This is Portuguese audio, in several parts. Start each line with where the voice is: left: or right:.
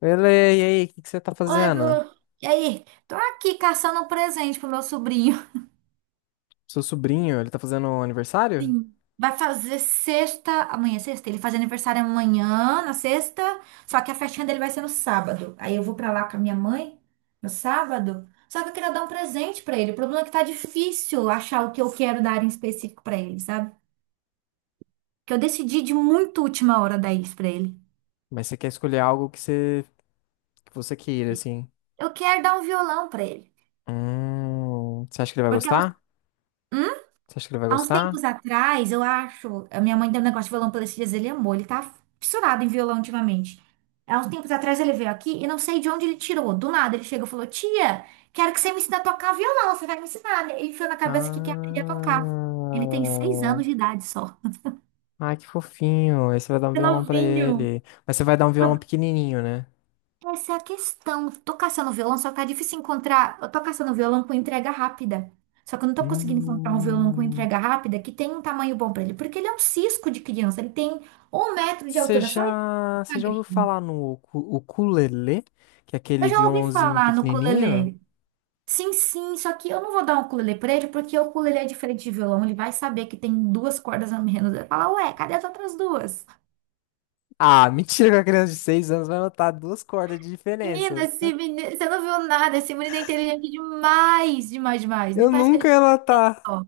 left: E aí, o que que você tá
right: Oi,
left: fazendo?
right: Gu. E aí? Tô aqui caçando um presente pro meu sobrinho.
left: Seu sobrinho, ele tá fazendo aniversário?
right: Sim. Vai fazer sexta, amanhã é sexta, ele faz aniversário amanhã, na sexta, só que a festinha dele vai ser no sábado. Aí eu vou pra lá com a minha mãe no sábado. Só que eu queria dar um presente pra ele. O problema é que tá difícil achar o que eu quero dar em específico pra ele, sabe? Que eu decidi de muito última hora dar isso pra ele.
left: Mas você quer escolher algo que você queira, assim.
right: Eu quero dar um violão pra ele,
left: Você acha que ele vai
right: porque é um
left: gostar? Você acha que ele vai
right: há uns
left: gostar?
right: tempos atrás, eu acho, a minha mãe deu um negócio de violão pra ele esses dias, ele amou, ele tá fissurado em violão ultimamente. Há uns tempos atrás ele veio aqui e não sei de onde ele tirou. Do nada ele chegou e falou: Tia, quero que você me ensine a tocar violão, você vai me ensinar, né? Ele enfiou na cabeça que quer aprender a tocar. Ele tem seis
left: Ah,
right: anos de idade só.
left: ai, que fofinho. Aí você vai dar um
right: É
left: violão pra
right: novinho.
left: ele. Mas você vai dar um violão pequenininho, né?
right: Essa é a questão. Tô caçando violão, só que tá difícil encontrar. Eu tô caçando violão com entrega rápida. Só que eu não tô conseguindo encontrar um violão com
left: Hum,
right: entrega rápida que tenha um tamanho bom pra ele. Porque ele é um cisco de criança. Ele tem 1 metro de altura, só isso, é
left: você já ouviu
right: magrinho.
left: falar no ukulele? Que é
right: Eu
left: aquele
right: já ouvi
left: violãozinho
right: falar no
left: pequenininho?
right: ukulele. Sim, sim, só que eu não vou dar um ukulele pra ele, porque o ukulele é diferente de violão. Ele vai saber que tem duas cordas a menos. Ele vai falar, ué, cadê as outras duas?
left: Ah, mentira que a criança de 6 anos vai notar duas cordas de
right: Menina,
left: diferença.
right: esse menino, você não viu nada. Esse menino é inteligente demais, demais, demais. Nem
left: Eu
right: parece que ele
left: nunca
right: tem
left: ia notar.
right: dó.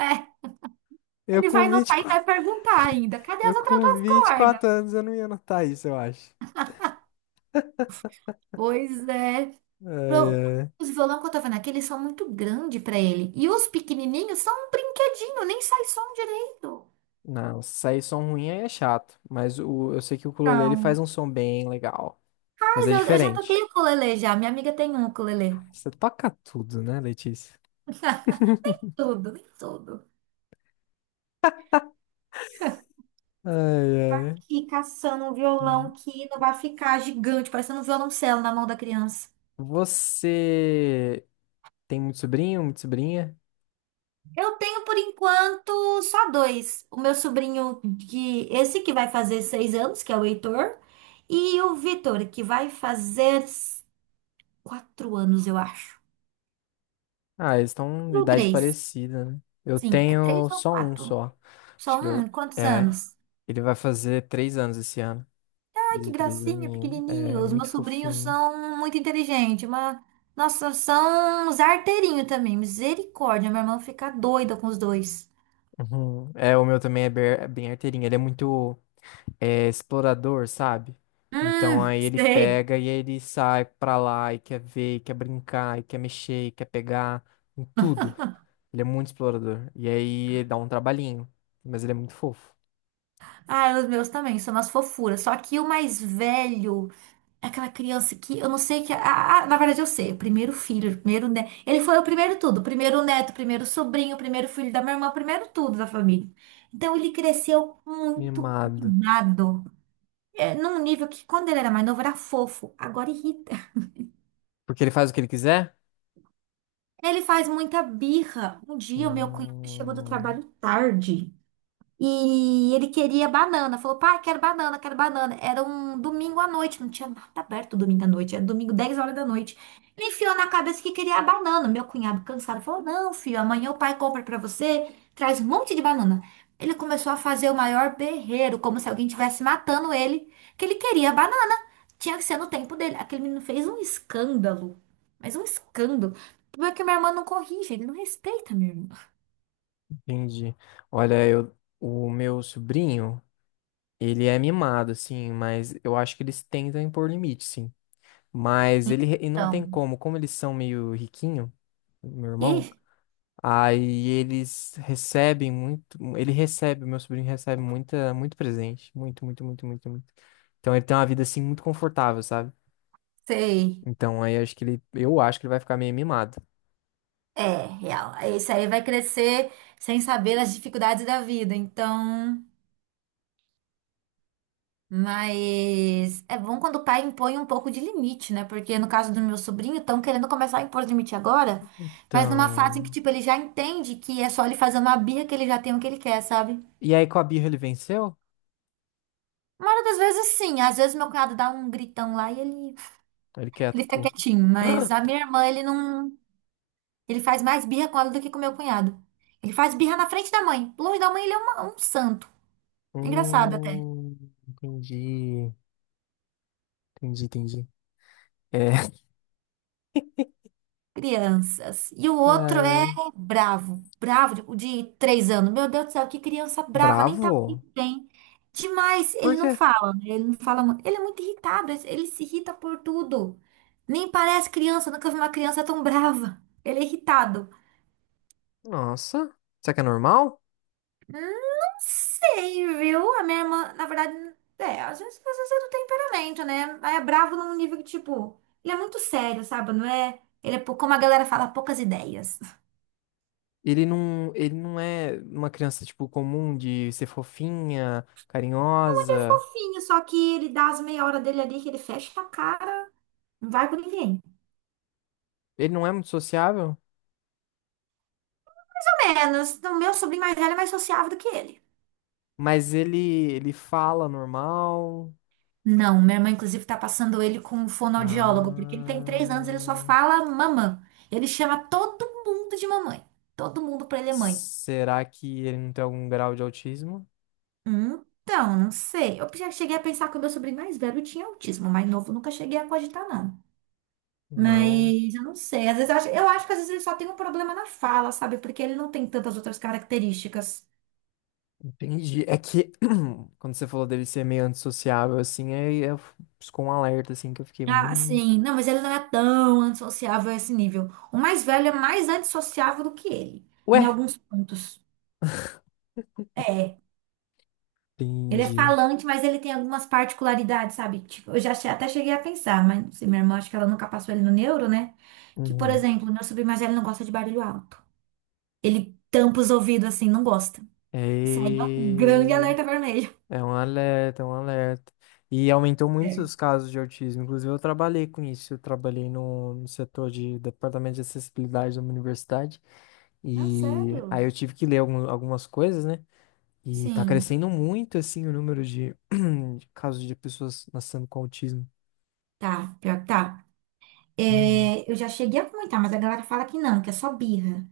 right: É.
left: Eu
right: Ele
left: com
right: vai notar e
left: 24,
right: vai perguntar ainda: cadê
left: eu
right: as outras
left: com
right: duas
left: vinte e
right: cordas?
left: quatro anos eu não ia notar isso, eu acho.
right: Pois é.
left: Ai,
right: Pro-
left: ai.
right: Os violão que eu tô vendo aqui, eles são muito grandes pra ele. E os pequenininhos são um brinquedinho, nem sai som direito.
left: Não, sair som ruim aí é chato, eu sei que o ukulele ele faz
right: Então,
left: um som bem legal, mas
right: mas
left: é
right: eu já toquei
left: diferente.
right: ukulele já. Minha amiga tem um ukulele.
left: Você toca tudo, né, Letícia?
right: Tudo, nem tudo.
left: Ai,
right: Tá.
left: ai.
right: Aqui caçando um violão que não vai ficar gigante, parecendo um violoncelo na mão da criança.
left: Você tem muito sobrinho, muita sobrinha?
right: Eu tenho por enquanto só dois. O meu sobrinho, que esse que vai fazer 6 anos, que é o Heitor, e o Vitor, que vai fazer 4 anos, eu acho.
left: Ah, eles estão em
right: Ou
left: idade
right: três.
left: parecida, né? Eu
right: Sim, é
left: tenho
right: três ou
left: só um
right: quatro.
left: só. Acho
right: Só
left: que ele,
right: um? Quantos
left: é,
right: anos?
left: ele vai fazer três anos esse ano. Vai
right: Ai, que
left: fazer três
right: gracinha,
left: aninhos.
right: pequenininho.
left: É
right: Os
left: muito
right: meus sobrinhos
left: fofinho.
right: são muito inteligentes, mas. Nossa, são uns arteirinhos também. Misericórdia, minha irmã fica doida com os dois.
left: Uhum. É, o meu também é bem arteirinho. Ele é muito é, explorador, sabe? Então aí ele
right: Sei.
left: pega e aí ele sai pra lá e quer ver, e quer brincar, e quer mexer, e quer pegar em tudo. Ele é muito explorador. E aí ele dá um trabalhinho. Mas ele é muito fofo.
right: Ah, os meus também, são umas fofuras. Só que o mais velho, é aquela criança que eu não sei que. Ah, ah, na verdade, eu sei. O primeiro filho, o primeiro neto. Ele foi o primeiro tudo. O primeiro neto, o primeiro sobrinho, o primeiro filho da minha irmã, o primeiro tudo da família. Então ele cresceu muito
left: Mimado.
right: mimado. É, num nível que quando ele era mais novo era fofo, agora irrita.
left: Porque ele faz o que ele quiser?
right: Ele faz muita birra. Um dia o meu cunhado chegou do
left: Hum,
right: trabalho tarde. E ele queria banana. Falou, pai, quero banana, quero banana. Era um domingo à noite, não tinha nada aberto domingo à noite. Era domingo, 10 horas da noite. Ele enfiou na cabeça que queria a banana. Meu cunhado, cansado, falou: Não, filho, amanhã o pai compra pra você, traz um monte de banana. Ele começou a fazer o maior berreiro, como se alguém estivesse matando ele, que ele queria a banana. Tinha que ser no tempo dele. Aquele menino fez um escândalo, mas um escândalo. Como é que minha irmã não corrige? Ele não respeita minha irmã.
left: entendi. Olha, o meu sobrinho, ele é mimado, assim, mas eu acho que eles tentam impor limite, sim. Mas e não
right: Então,
left: tem como, como eles são meio riquinho, meu irmão,
right: e
left: aí meu sobrinho recebe muita, muito presente, muito, muito, muito, muito, muito. Então ele tem uma vida, assim, muito confortável, sabe?
right: sei.
left: Então aí eu acho que ele vai ficar meio mimado.
right: É, real. Esse aí vai crescer sem saber as dificuldades da vida. Então, mas é bom quando o pai impõe um pouco de limite, né? Porque no caso do meu sobrinho, estão querendo começar a impor limite agora, mas numa fase
left: Então,
right: em que, tipo, ele já entende que é só ele fazer uma birra que ele já tem o que ele quer, sabe?
left: e aí com a birra ele venceu?
right: Uma hora das vezes, sim. Às vezes meu cunhado dá um gritão lá e ele,
left: Ele quer
right: ele fica
left: cu.
right: quietinho. Mas a minha irmã, ele não. Ele faz mais birra com ela do que com meu cunhado. Ele faz birra na frente da mãe. Longe da mãe, ele é um santo. É engraçado.
left: Hum, entendi, entendi, entendi. É,
right: Crianças. E o outro é
left: é,
right: bravo, bravo, o de 3 anos. Meu Deus do céu, que criança brava, nem tá
left: bravo?
right: muito bem. Demais,
left: Por
right: ele não
left: quê?
right: fala, né? Ele não fala muito. Ele é muito irritado, ele se irrita por tudo. Nem parece criança, nunca vi uma criança tão brava. Ele é irritado.
left: Nossa, será que é normal?
right: Não sei, viu? A minha irmã, na verdade, é, às vezes é do temperamento, né? Mas é bravo num nível que, tipo, ele é muito sério, sabe? Não é? Ele é, como a galera fala, poucas ideias.
left: Ele não é uma criança, tipo, comum de ser fofinha,
right: Ele é
left: carinhosa.
right: fofinho, só que ele dá as meia hora dele ali que ele fecha a cara, não vai com ninguém.
left: Ele não é muito sociável,
right: Pelo menos, o meu sobrinho mais velho é mais sociável do que ele.
left: mas ele, ele fala normal.
right: Não, minha irmã, inclusive, tá passando ele com um fonoaudiólogo, porque ele tem 3 anos, ele só
left: Ah,
right: fala mamã. Ele chama todo mundo de mamãe. Todo mundo pra ele é mãe.
left: será que ele não tem algum grau de autismo?
right: Então, não sei. Eu já cheguei a pensar que o meu sobrinho mais velho tinha autismo, mais novo nunca cheguei a cogitar, não.
left: Não.
right: Mas eu não sei. Às vezes eu acho que às vezes ele só tem um problema na fala, sabe? Porque ele não tem tantas outras características.
left: Entendi. É que quando você falou dele ser meio antissociável, assim, piscou um alerta, assim, que eu fiquei,
right: Ah, sim. Não, mas ele não é tão antissociável a esse nível. O mais velho é mais antissociável do que ele, em
left: ué,
right: alguns pontos. É. Ele é
left: entendi.
right: falante, mas ele tem algumas particularidades, sabe? Tipo, eu até cheguei a pensar, mas não sei, minha irmã, acho que ela nunca passou ele no neuro, né? Que, por
left: Uhum.
right: exemplo, meu sobrinho mais velho não gosta de barulho alto. Ele tampa os ouvidos assim, não gosta. Isso aí é um grande
left: É...
right: alerta vermelho.
left: é um alerta, é um alerta. E aumentou muito
right: É.
left: os casos de autismo. Inclusive, eu trabalhei com isso. Eu trabalhei no setor de departamento de acessibilidade da minha universidade.
right: Não,
left: E aí
right: sério?
left: eu tive que ler algumas coisas, né? E tá
right: Sim.
left: crescendo muito, assim, o número de, de casos de pessoas nascendo com autismo.
right: Tá, pior que tá.
left: Hum.
right: É, eu já cheguei a comentar, mas a galera fala que não, que é só birra.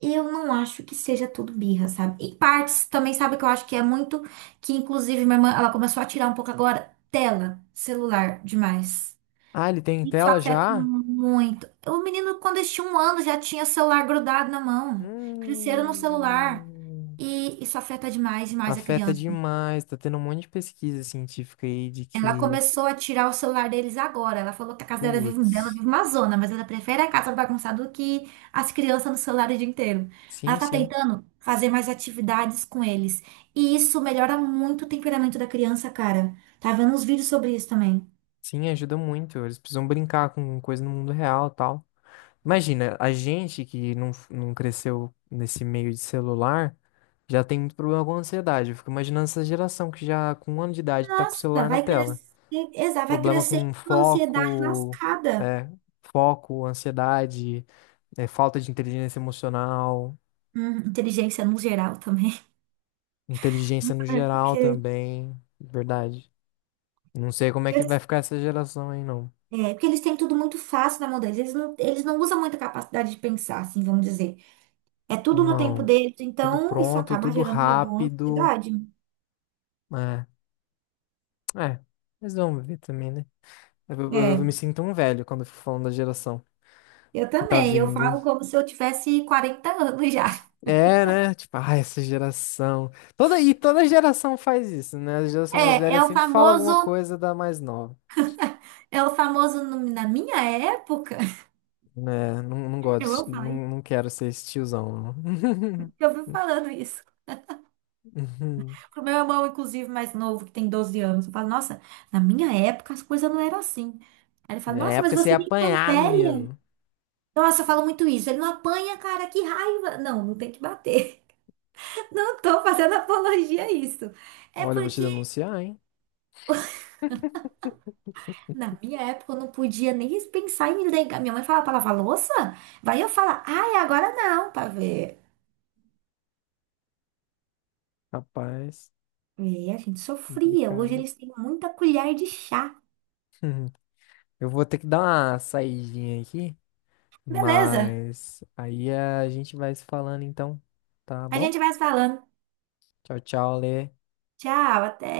right: Eu não acho que seja tudo birra, sabe? Em partes, também sabe que eu acho que é muito. Que inclusive minha irmã, ela começou a tirar um pouco agora tela, celular, demais.
left: Ah, ele tem
right: Isso
left: tela
right: afeta
left: já?
right: muito. O menino, quando eles tinham 1 ano, já tinha celular grudado na mão. Cresceram no celular.
left: Hum.
right: E isso afeta demais, demais a
left: Afeta
right: criança.
left: demais. Tá tendo um monte de pesquisa científica aí de
right: Ela
left: que.
right: começou a tirar o celular deles agora. Ela falou que a casa dela vive, dela
left: Putz.
right: vive uma zona, mas ela prefere a casa bagunçada do que as crianças no celular o dia inteiro. Ela
left: Sim,
right: tá
left: sim.
right: tentando fazer mais atividades com eles. E isso melhora muito o temperamento da criança, cara. Tá vendo uns vídeos sobre isso também.
left: Sim, ajuda muito. Eles precisam brincar com coisa no mundo real e tal. Imagina, a gente que não cresceu nesse meio de celular já tem muito problema com ansiedade. Eu fico imaginando essa geração que já com um ano de idade tá com o
right: Nossa,
left: celular na
right: vai
left: tela.
right: crescer, exato, vai
left: Problema
right: crescer
left: com
right: com uma ansiedade
left: foco,
right: lascada.
left: é, foco, ansiedade, é, falta de inteligência emocional,
right: Inteligência no geral também.
left: inteligência no
right: É
left: geral
right: Porque,
left: também, verdade. Não sei como é que
right: porque-
left: vai ficar essa geração aí, não.
right: Porque eles têm tudo muito fácil na mão deles. Eles não usam muita capacidade de pensar, assim, vamos dizer. É tudo no tempo
left: Não.
right: deles,
left: Tudo
right: então isso
left: pronto,
right: acaba
left: tudo
right: gerando uma boa
left: rápido.
right: ansiedade.
left: É, é. Mas vamos ver também, né?
right: É,
left: Eu me sinto um velho quando eu fico falando da geração
right: eu
left: que tá
right: também, eu
left: vindo.
right: falo como se eu tivesse 40 anos já.
left: É, né? Tipo, ah, essa geração. Toda e toda geração faz isso, né? A geração mais
right: É,
left: velha
right: é o
left: sempre fala alguma
right: famoso,
left: coisa da mais nova.
right: é o famoso na minha época.
left: Né? Não
right: Eu
left: gosto,
right: vou falar isso,
left: não quero ser esse tiozão. Não.
right: porque eu vivo falando isso.
left: Uhum.
right: Pro meu irmão, inclusive, mais novo, que tem 12 anos, eu falo, nossa, na minha época as coisas não eram assim. Aí ele fala,
left: Na
right: nossa, mas
left: época você ia
right: você nem é tão
left: apanhar,
right: velha.
left: menino.
right: Nossa, eu falo muito isso. Ele não apanha, cara, que raiva. Não, não tem que bater. Não tô fazendo apologia a isso. É
left: Olha, eu vou te
right: porque
left: denunciar, hein?
right: na minha época, eu não podia nem pensar em ligar. Minha mãe falava pra lavar louça, vai eu falar, ai, agora não, pra ver.
left: Rapaz,
right: E a gente sofria. Hoje
left: complicado.
right: eles têm muita colher de chá.
left: Uhum. Eu vou ter que dar uma saidinha aqui,
right: Beleza,
left: mas aí a gente vai se falando então, tá
right: a
left: bom?
right: gente vai se falando.
left: Tchau, tchau, Lê.
right: Tchau, até.